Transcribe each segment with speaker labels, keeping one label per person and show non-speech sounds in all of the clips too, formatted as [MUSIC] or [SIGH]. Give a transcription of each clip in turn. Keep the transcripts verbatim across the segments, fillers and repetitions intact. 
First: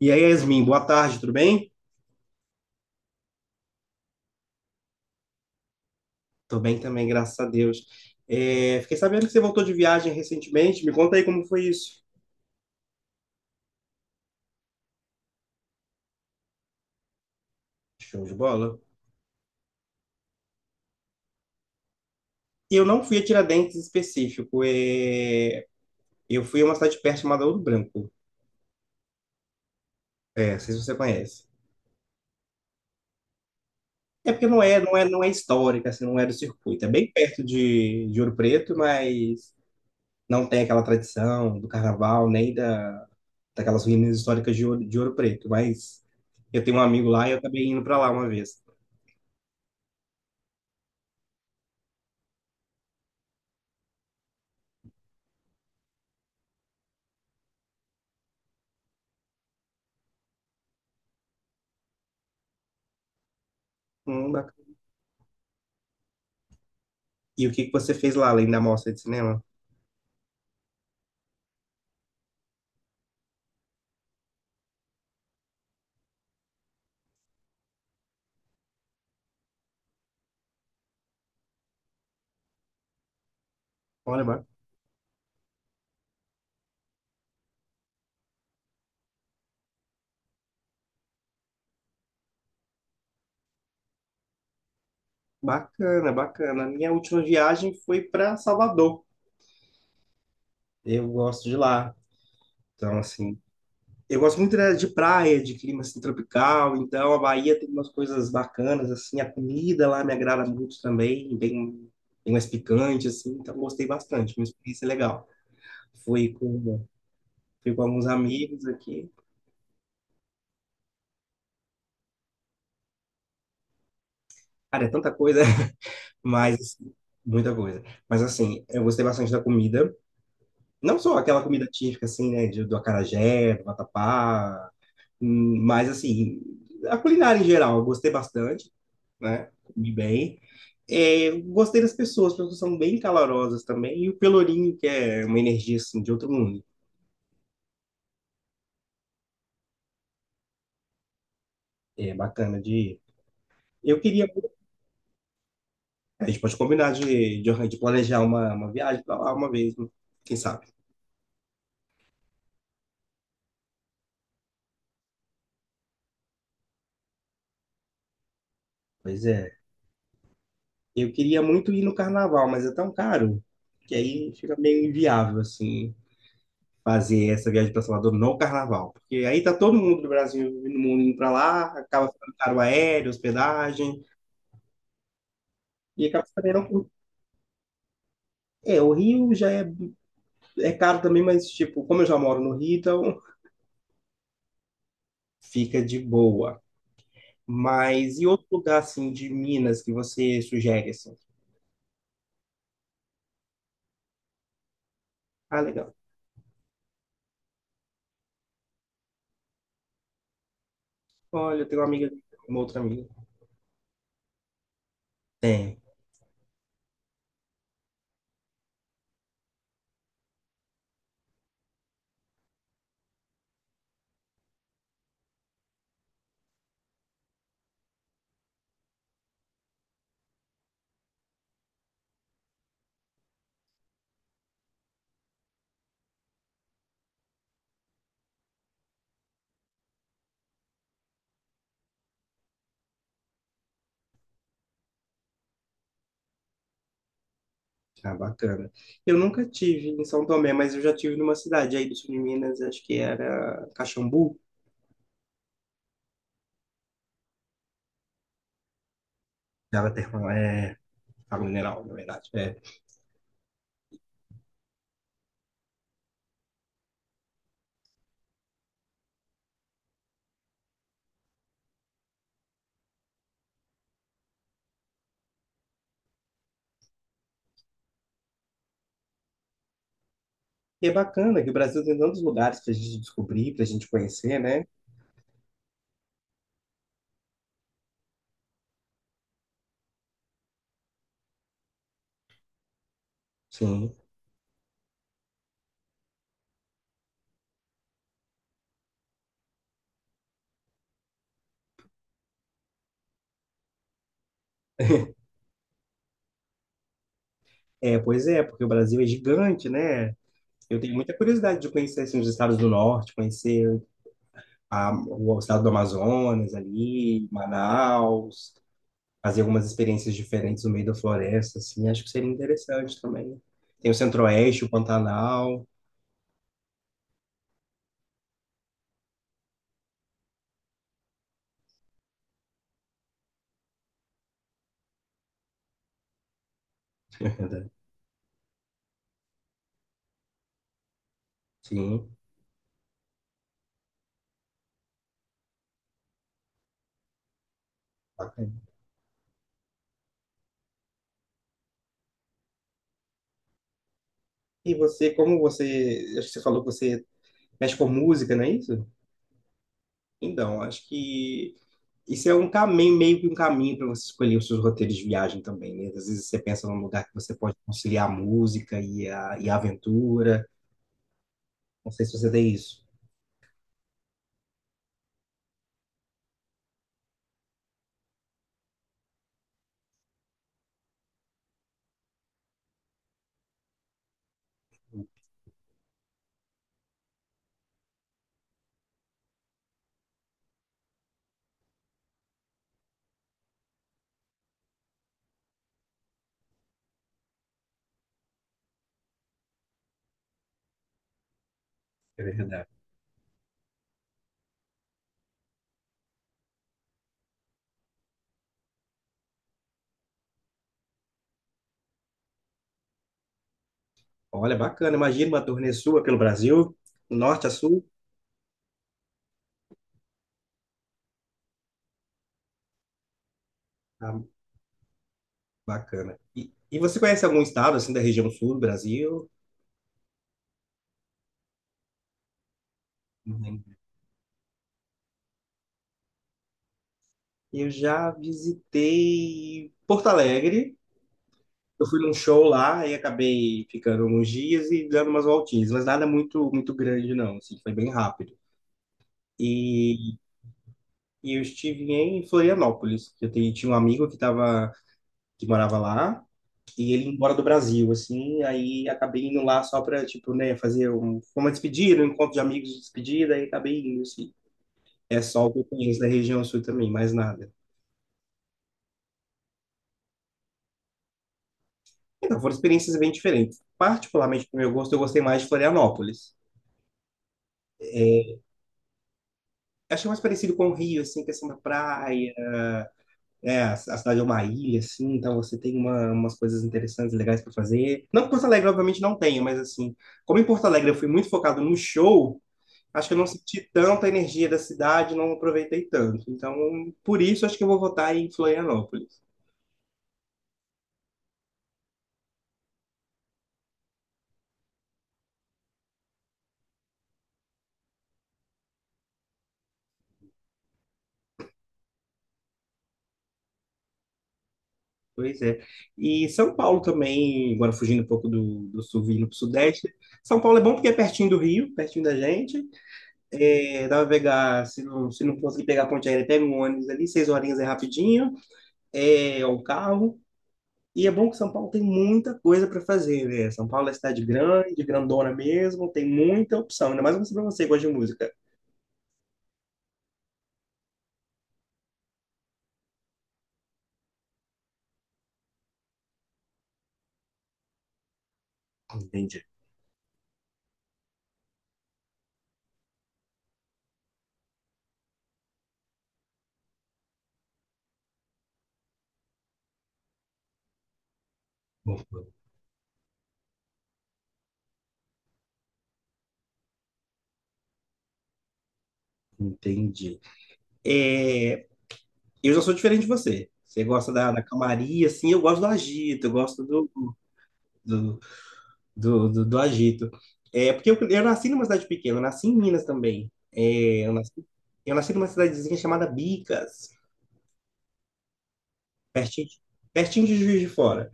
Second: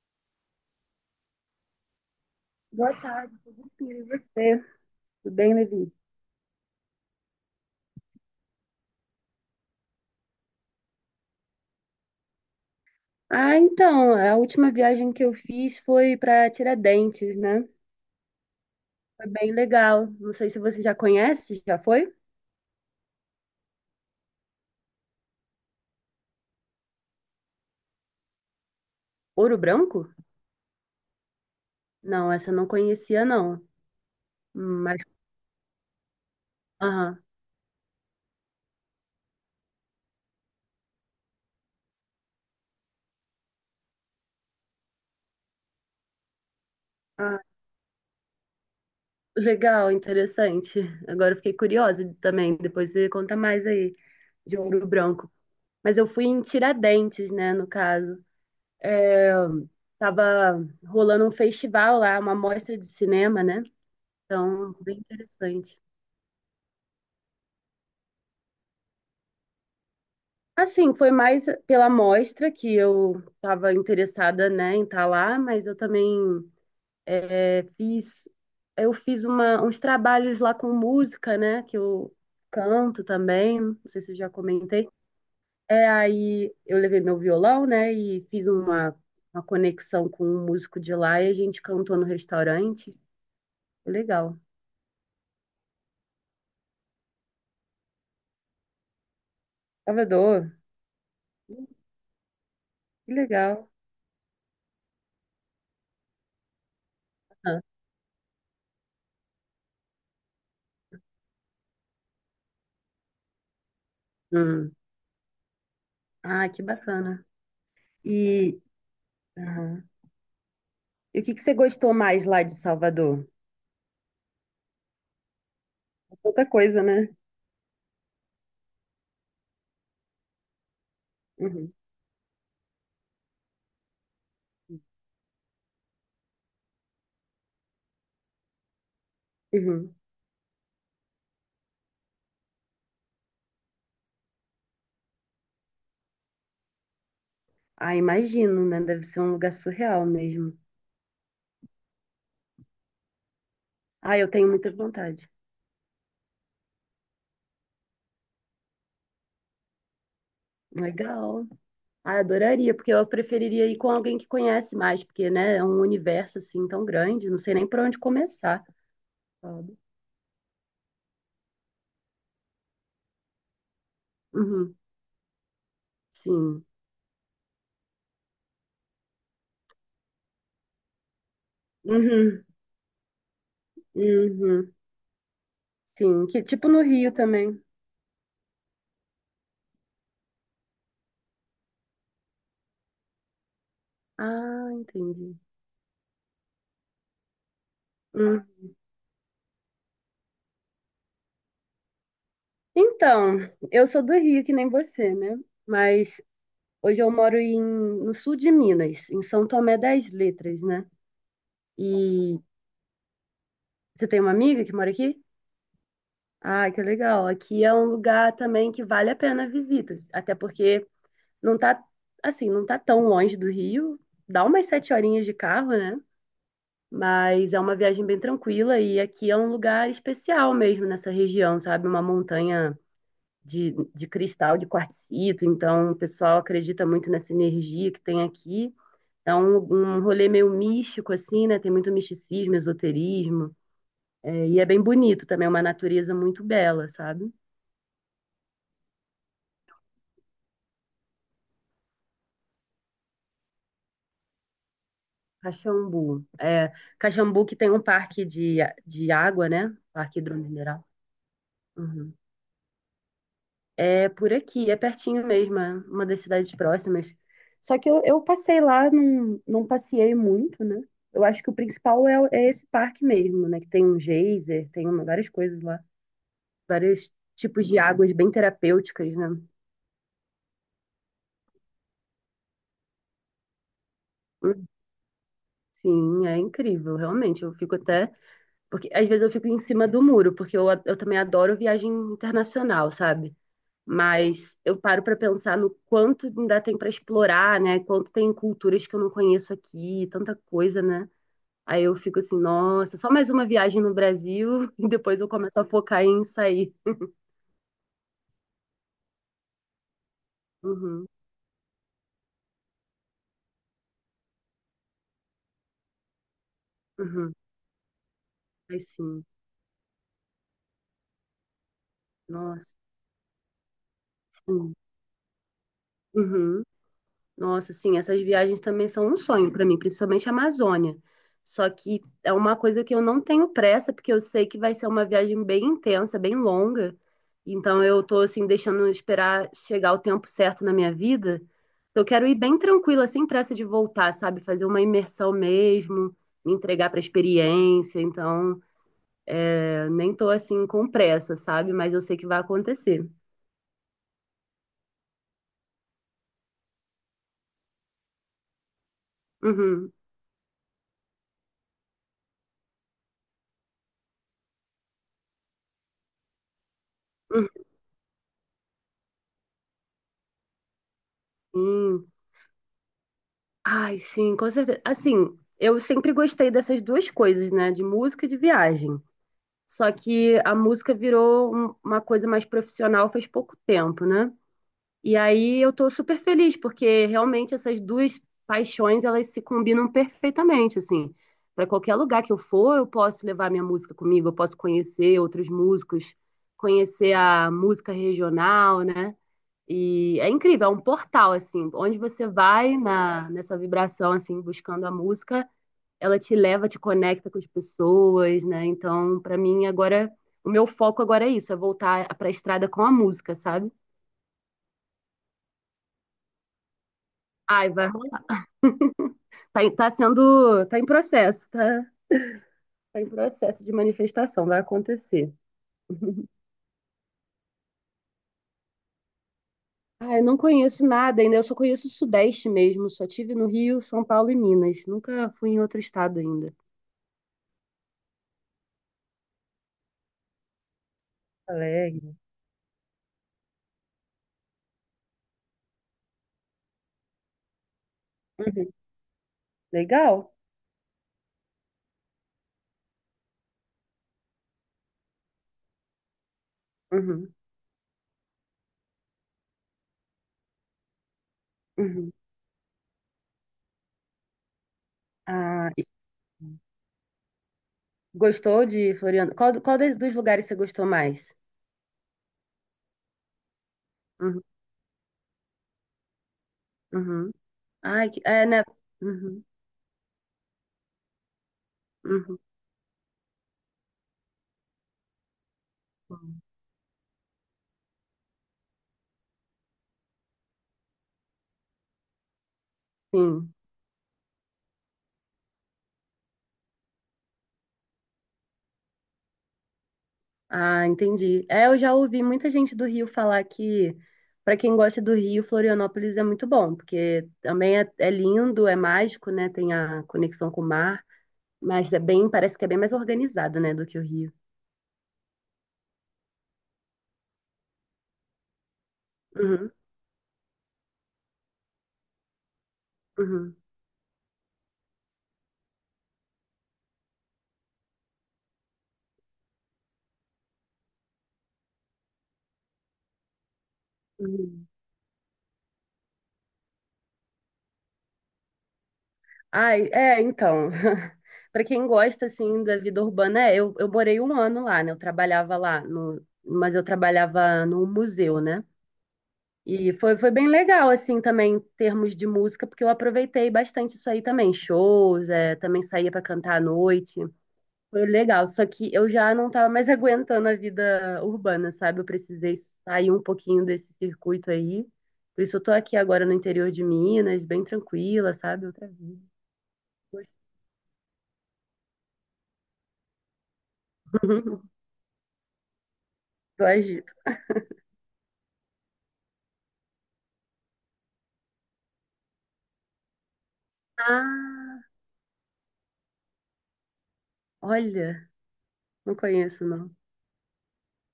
Speaker 1: E aí, Yasmin, boa tarde, tudo bem?
Speaker 2: Boa tarde, sim, e você? Tudo bem, Levi?
Speaker 1: Tô bem também, graças a Deus. É, fiquei sabendo que você voltou de viagem recentemente. Me conta aí como foi isso.
Speaker 2: Ah, então, a última viagem que eu fiz foi para Tiradentes, né?
Speaker 1: Show de bola.
Speaker 2: Foi bem legal. Não sei se você já conhece, já foi?
Speaker 1: Eu não fui a Tiradentes em específico. é, Eu fui a uma cidade perto chamada Ouro Branco.
Speaker 2: Ouro Branco?
Speaker 1: É, não sei se você conhece.
Speaker 2: Não, essa eu não conhecia, não.
Speaker 1: É porque não é,
Speaker 2: Hum,
Speaker 1: não
Speaker 2: mas,
Speaker 1: é, não é histórica, assim, não é do circuito. É bem
Speaker 2: aham.
Speaker 1: perto de, de Ouro Preto, mas não tem aquela tradição do carnaval, nem da, daquelas ruínas históricas de Ouro, de Ouro Preto. Mas eu tenho um amigo lá e eu
Speaker 2: Ah,
Speaker 1: acabei indo para lá uma vez.
Speaker 2: legal, interessante. Agora eu fiquei curiosa também. Depois você conta mais aí de Ouro Branco. Mas eu fui em Tiradentes, né, no caso. Tava rolando um festival lá, uma mostra de cinema, né?
Speaker 1: Hum, bacana.
Speaker 2: Então, bem interessante.
Speaker 1: E o que que você fez lá, além da mostra de cinema?
Speaker 2: Assim, foi mais pela amostra que eu estava interessada, né, em estar lá, mas eu também é, fiz, eu fiz uma- uns trabalhos lá com música, né, que eu canto também, não sei se eu
Speaker 1: Olha,
Speaker 2: já
Speaker 1: ba-
Speaker 2: comentei. É, aí eu levei meu violão, né, e fiz uma, uma conexão com um músico de lá e a gente cantou no restaurante. Legal.
Speaker 1: bacana, bacana. A minha última viagem foi para Salvador.
Speaker 2: Salvador,
Speaker 1: Eu gosto de lá. Então,
Speaker 2: que
Speaker 1: assim,
Speaker 2: legal.
Speaker 1: eu gosto muito, né, de praia, de clima assim, tropical, então a Bahia
Speaker 2: Ah,
Speaker 1: tem umas coisas bacanas, assim, a comida lá me agrada muito também, bem, bem mais picante, assim, então gostei bastante, uma
Speaker 2: hum.
Speaker 1: experiência legal. Fui
Speaker 2: Ah, que
Speaker 1: com,
Speaker 2: bacana.
Speaker 1: Fui com alguns
Speaker 2: E,
Speaker 1: amigos aqui,
Speaker 2: E o que que você gostou mais lá de Salvador?
Speaker 1: cara, é tanta coisa, [LAUGHS]
Speaker 2: Outra
Speaker 1: mas,
Speaker 2: coisa,
Speaker 1: assim,
Speaker 2: né?
Speaker 1: muita coisa. Mas, assim, eu gostei bastante da comida, não só aquela comida
Speaker 2: Uhum,
Speaker 1: típica, assim, né, de, do acarajé, do vatapá, hum, mas, assim, a culinária em geral, eu gostei bastante. Né? Comi
Speaker 2: uhum.
Speaker 1: bem. É, eu gostei das pessoas, as pessoas são bem calorosas também. E o Pelourinho, que é uma energia assim, de outro mundo.
Speaker 2: Ah, imagino, né? Deve ser um lugar surreal mesmo.
Speaker 1: É bacana de ir. Eu
Speaker 2: Ah,
Speaker 1: queria.
Speaker 2: eu tenho muita vontade.
Speaker 1: A gente pode combinar de, de, de planejar uma, uma viagem para lá uma vez, né? Quem sabe?
Speaker 2: Legal. Ah, adoraria, porque eu preferiria ir com alguém que conhece mais, porque, né, é um universo assim tão grande, não sei nem por onde começar,
Speaker 1: Pois é.
Speaker 2: sabe?
Speaker 1: Eu queria muito ir no carnaval, mas é tão caro que aí fica
Speaker 2: Uhum,
Speaker 1: meio inviável, assim,
Speaker 2: sim.
Speaker 1: fazer essa viagem para Salvador no carnaval. Porque aí tá todo mundo do Brasil e do mundo indo para lá, acaba ficando
Speaker 2: Uhum,
Speaker 1: caro o aéreo, hospedagem,
Speaker 2: uhum,
Speaker 1: e acaba
Speaker 2: sim. Que
Speaker 1: também
Speaker 2: tipo no
Speaker 1: não.
Speaker 2: Rio também.
Speaker 1: É, o Rio já é. É caro também, mas, tipo, como eu já moro no Rio, então
Speaker 2: Ah, entendi.
Speaker 1: [LAUGHS] fica de boa. Mas e outro
Speaker 2: Hum.
Speaker 1: lugar, assim, de Minas que você sugere, assim?
Speaker 2: Então, eu sou do Rio, que nem você, né?
Speaker 1: Ah, legal.
Speaker 2: Mas hoje eu moro em, no sul de Minas, em São Tomé das Letras, né?
Speaker 1: Olha, eu tenho uma amiga,
Speaker 2: E
Speaker 1: uma outra amiga.
Speaker 2: você tem uma amiga que mora aqui?
Speaker 1: Tem.
Speaker 2: Ah, que legal. Aqui é um lugar também que vale a pena visitas, até porque não tá, assim, não tá tão longe do Rio, dá umas sete horinhas de carro, né? Mas é uma viagem bem tranquila e aqui é um lugar especial mesmo nessa região, sabe? Uma montanha de, de, cristal, de quartzito, então o pessoal acredita muito nessa energia que tem aqui. É um, um rolê meio místico, assim, né? Tem muito misticismo, esoterismo. É, e é bem bonito também, é uma natureza muito bela, sabe?
Speaker 1: Ah, bacana. Eu nunca tive em São Tomé, mas eu já tive numa cidade aí do sul de Minas, acho que era Caxambu.
Speaker 2: Caxambu. É, Caxambu que tem um parque de, de água, né?
Speaker 1: Ela tem
Speaker 2: Parque
Speaker 1: uma, é,
Speaker 2: hidromineral.
Speaker 1: água mineral, na
Speaker 2: Uhum.
Speaker 1: verdade. É.
Speaker 2: É por aqui, é pertinho mesmo, é uma das cidades próximas. Só que eu, eu passei lá, não, não passeei muito, né? Eu acho que o principal é, o- é esse parque mesmo, né? Que tem um geyser, tem uma- várias coisas lá, vários tipos de águas bem terapêuticas, né?
Speaker 1: E é bacana que o Brasil tem tantos lugares pra gente descobrir, pra gente conhecer, né?
Speaker 2: Sim, é incrível, realmente. Eu fico até. Porque às vezes eu fico em cima do muro, porque eu, eu também adoro viagem internacional, sabe?
Speaker 1: Sim.
Speaker 2: Mas eu paro para pensar no quanto ainda tem para explorar, né? Quanto tem culturas que eu não conheço aqui, tanta coisa, né? Aí eu fico assim, nossa, só mais uma viagem no Brasil [LAUGHS] e depois eu começo a focar em sair.
Speaker 1: É, pois é, porque o Brasil é gigante, né? Eu tenho
Speaker 2: Uhum,
Speaker 1: muita curiosidade de conhecer assim, os estados do norte, conhecer a, o estado do Amazonas ali,
Speaker 2: uhum.
Speaker 1: Manaus,
Speaker 2: Aí sim,
Speaker 1: fazer algumas experiências diferentes no meio da floresta, assim, acho que seria
Speaker 2: nossa,
Speaker 1: interessante também. Tem o Centro-Oeste, o
Speaker 2: sim.
Speaker 1: Pantanal.
Speaker 2: Uhum. Nossa, sim, essas viagens também são um sonho para mim, principalmente a Amazônia. Só que é uma coisa que eu não tenho pressa, porque eu sei que vai ser uma viagem bem intensa, bem longa. Então
Speaker 1: [LAUGHS]
Speaker 2: eu tô assim deixando esperar chegar o tempo certo na minha vida. Eu
Speaker 1: Sim,
Speaker 2: quero ir bem tranquila, sem pressa de voltar, sabe? Fazer uma imersão mesmo, me entregar para a experiência. Então,
Speaker 1: bacana.
Speaker 2: eu nem tô assim com pressa, sabe? Mas eu sei que vai acontecer.
Speaker 1: E você, como você, acho que você falou que você mexe com música, não é isso?
Speaker 2: Uhum.
Speaker 1: Então, acho que isso é um caminho, meio que um caminho para você escolher os seus roteiros de viagem também, né? Às vezes você pensa num lugar que você
Speaker 2: Uhum.
Speaker 1: pode conciliar a música e a, e a aventura. Não sei
Speaker 2: Sim.
Speaker 1: se você tem isso.
Speaker 2: Ai, sim, com certeza. Assim, eu sempre gostei dessas duas coisas, né? De música e de viagem. Só que a música virou um- uma coisa mais profissional faz pouco tempo, né? E aí eu tô super feliz, porque realmente essas duas paixões, elas se combinam perfeitamente, assim. Para qualquer lugar que eu for, eu posso levar minha música comigo, eu posso conhecer outros músicos, conhecer a música regional, né? E é incrível, é um portal, assim, onde
Speaker 1: É
Speaker 2: você
Speaker 1: verdade.
Speaker 2: vai na, nessa vibração, assim, buscando a música, ela te leva, te conecta com as pessoas, né? Então, pra mim, agora, o meu foco agora é isso, é voltar pra estrada com a música, sabe?
Speaker 1: Olha, bacana. Imagina uma turnê sua pelo Brasil, do norte a
Speaker 2: Ai,
Speaker 1: sul.
Speaker 2: vai rolar. Tá, em- tá sendo, tá em processo, tá, tá em processo de
Speaker 1: Ah,
Speaker 2: manifestação, vai acontecer.
Speaker 1: bacana.
Speaker 2: [LAUGHS]
Speaker 1: E, e você conhece algum estado, assim, da região sul do Brasil?
Speaker 2: Ai, não conheço nada ainda, eu só conheço o Sudeste mesmo, só tive no
Speaker 1: Uhum.
Speaker 2: Rio, São Paulo e Minas, nunca fui em outro estado ainda.
Speaker 1: Eu já visitei Porto Alegre. Eu fui num
Speaker 2: Alegre.
Speaker 1: show lá e acabei ficando uns dias e dando umas voltinhas, mas nada muito muito grande não, assim, foi bem rápido.
Speaker 2: Uhum.
Speaker 1: E,
Speaker 2: Legal.
Speaker 1: e eu estive em Florianópolis. Eu tenho- tinha um amigo que tava, que morava lá, e ele ia embora
Speaker 2: Uhum.
Speaker 1: do Brasil, assim, aí acabei indo lá só para, tipo, né, fazer um, uma despedida, um
Speaker 2: Uhum.
Speaker 1: encontro de amigos de despedida, aí acabei indo, assim. É só o que eu
Speaker 2: Ah, e
Speaker 1: conheço da região sul também, mais nada.
Speaker 2: gostou de Floriano? Qual, qual des- dos lugares você gostou mais?
Speaker 1: Então, foram experiências bem diferentes.
Speaker 2: Uhum.
Speaker 1: Particularmente, pro meu gosto, eu gostei mais de Florianópolis.
Speaker 2: Uhum. Ai, que,
Speaker 1: É,
Speaker 2: é, né? Uhum.
Speaker 1: achei mais parecido com o Rio, assim, questão da praia.
Speaker 2: Uhum.
Speaker 1: É, a a cidade é uma ilha, assim, então você tem uma- umas coisas interessantes, legais para fazer. Não que Porto Alegre, obviamente, não tenha, mas assim, como em Porto Alegre eu fui muito focado no show, acho que eu não
Speaker 2: Sim.
Speaker 1: senti tanta energia da cidade, não aproveitei tanto. Então, por isso, acho que eu vou votar em Florianópolis.
Speaker 2: Ah, entendi. É, eu já ouvi muita gente do Rio falar que, para quem gosta do Rio, Florianópolis é muito bom, porque também é, é, lindo, é mágico, né? Tem a conexão com o mar, mas é bem, parece que é bem mais organizado, né, do que o Rio.
Speaker 1: Pois é. E São Paulo também, agora fugindo um pouco do, do sul, vindo para o
Speaker 2: Uhum.
Speaker 1: sudeste. São Paulo é bom porque é pertinho do Rio, pertinho da gente.
Speaker 2: Uhum.
Speaker 1: É, dá pra pegar, se não, se não conseguir pegar a ponte aérea, pega um ônibus ali, seis horinhas é rapidinho, é, ou um carro. E é bom que São Paulo tem muita coisa para fazer, né? São Paulo é cidade
Speaker 2: Uhum.
Speaker 1: grande, grandona mesmo, tem muita opção, ainda mais para você que gosta de música.
Speaker 2: Ai, é, então. [LAUGHS] Para quem gosta assim da vida urbana, é, eu, eu morei um ano lá, né? Eu trabalhava lá no, mas eu trabalhava no museu, né?
Speaker 1: Entendi.
Speaker 2: E foi, foi bem legal assim também em termos de música, porque eu aproveitei bastante isso aí também, shows, é, também saía para cantar à noite. Foi legal, só que eu já não tava mais [LAUGHS] aguentando a vida urbana, sabe? Eu precisei sair um pouquinho desse circuito aí. Por isso eu tô aqui agora no interior de Minas, bem tranquila, sabe? Outra vida.
Speaker 1: Entendi. É, eu já sou diferente de você. Você gosta da, da
Speaker 2: [LAUGHS]
Speaker 1: calmaria, assim, eu gosto do agito, eu gosto
Speaker 2: Do
Speaker 1: do,
Speaker 2: Egito.
Speaker 1: do, do, do- do agito. É, porque eu, eu nasci numa cidade pequena, eu nasci em Minas também. É, eu nasci,
Speaker 2: Ah,
Speaker 1: eu nasci numa cidadezinha chamada Bicas,
Speaker 2: olha, não
Speaker 1: pertinho de,
Speaker 2: conheço, não.
Speaker 1: pertinho de Juiz de Fora.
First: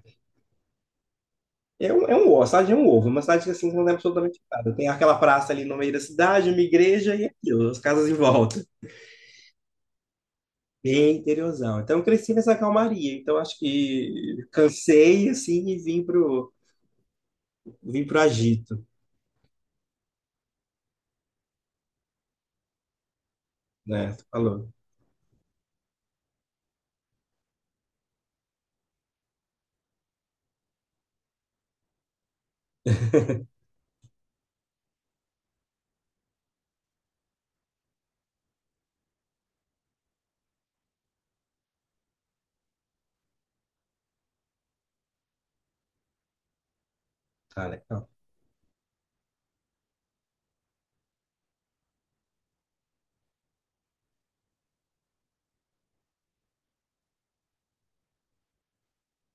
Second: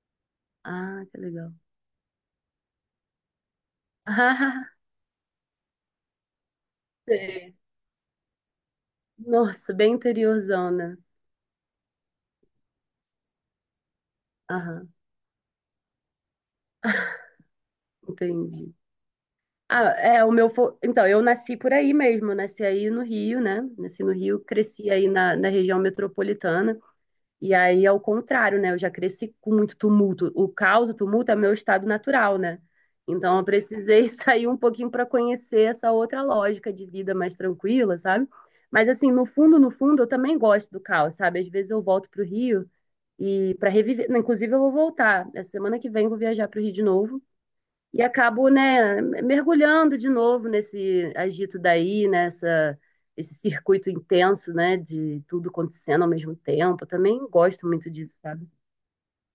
Speaker 2: Ah, que legal.
Speaker 1: É um, é um ovo, a cidade é um ovo, uma cidade que assim não tem
Speaker 2: [LAUGHS]
Speaker 1: absolutamente nada.
Speaker 2: Ah,
Speaker 1: Tem aquela praça ali no meio da cidade, uma igreja e
Speaker 2: sei.
Speaker 1: aquilo, as casas em volta.
Speaker 2: Nossa, bem interiorzona.
Speaker 1: Bem interiorzão. Então eu cresci nessa calmaria. Então acho que
Speaker 2: Aham,
Speaker 1: cansei assim e vim pro,
Speaker 2: [LAUGHS]
Speaker 1: vim pro
Speaker 2: entendi.
Speaker 1: agito,
Speaker 2: Ah, é, o meu. fo- então, eu nasci por aí mesmo, nasci aí no Rio, né? Nasci
Speaker 1: né?
Speaker 2: no
Speaker 1: Tu
Speaker 2: Rio,
Speaker 1: falou.
Speaker 2: cresci aí na, na, região metropolitana. E aí, ao contrário, né? Eu já cresci com muito tumulto. O caos, o tumulto é meu estado natural, né? Então, eu precisei [LAUGHS] sair um pouquinho para conhecer essa outra lógica de vida mais tranquila, sabe? Mas, assim, no fundo, no fundo, eu também gosto do caos, sabe? Às vezes eu volto para o Rio e para reviver. Inclusive, eu vou voltar. Essa semana que vem, eu vou viajar para o Rio de novo.
Speaker 1: Tá
Speaker 2: E
Speaker 1: legal.
Speaker 2: acabo, né, mergulhando de novo nesse agito daí, nessa esse circuito intenso, né, de tudo acontecendo ao mesmo tempo. Eu também gosto muito disso, sabe?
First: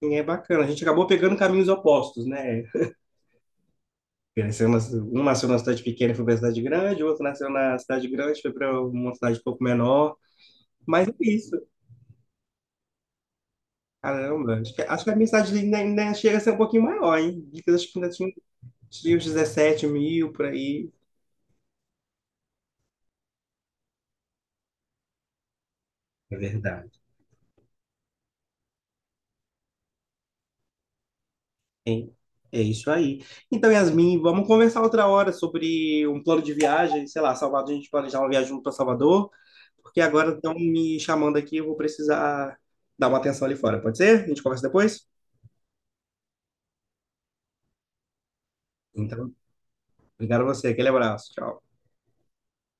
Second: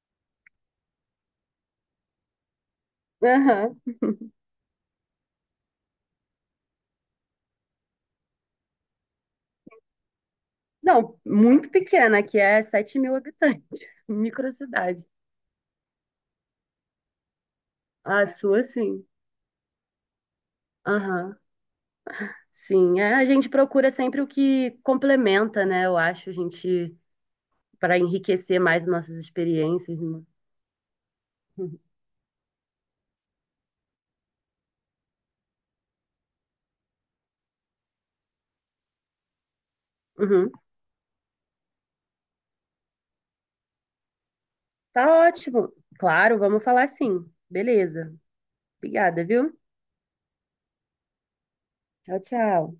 Speaker 1: E é bacana. A gente acabou pegando caminhos opostos, né?
Speaker 2: Aham.
Speaker 1: Cresceu na- Um nasceu na cidade pequena e foi pra cidade grande, o outro nasceu na cidade grande, foi para uma cidade um pouco menor. Mas é
Speaker 2: Não,
Speaker 1: isso.
Speaker 2: muito pequena, que é sete mil habitantes, [LAUGHS]
Speaker 1: Caramba, acho que, acho
Speaker 2: microcidade.
Speaker 1: que a minha cidade ainda, ainda chega a ser um pouquinho maior, hein? Dicas, acho que ainda
Speaker 2: A
Speaker 1: tinha,
Speaker 2: sua, sim.
Speaker 1: tinha uns dezessete mil por aí.
Speaker 2: Aham. Sim, é, a gente procura sempre o que complementa, né? Eu acho, a
Speaker 1: É verdade.
Speaker 2: gente, para enriquecer mais nossas experiências, né?
Speaker 1: Hein? É isso aí. Então, Yasmin, vamos conversar outra hora sobre um plano de viagem, sei lá, Salvador, a gente planejar uma viagem para Salvador, porque agora
Speaker 2: Uhum.
Speaker 1: estão me chamando aqui, eu vou precisar dar uma atenção ali fora, pode ser? A gente conversa depois?
Speaker 2: Tá ótimo. Claro, vamos falar sim. Beleza. Obrigada,
Speaker 1: Então,
Speaker 2: viu?
Speaker 1: obrigado a você, aquele abraço, tchau.
Speaker 2: Tchau, tchau.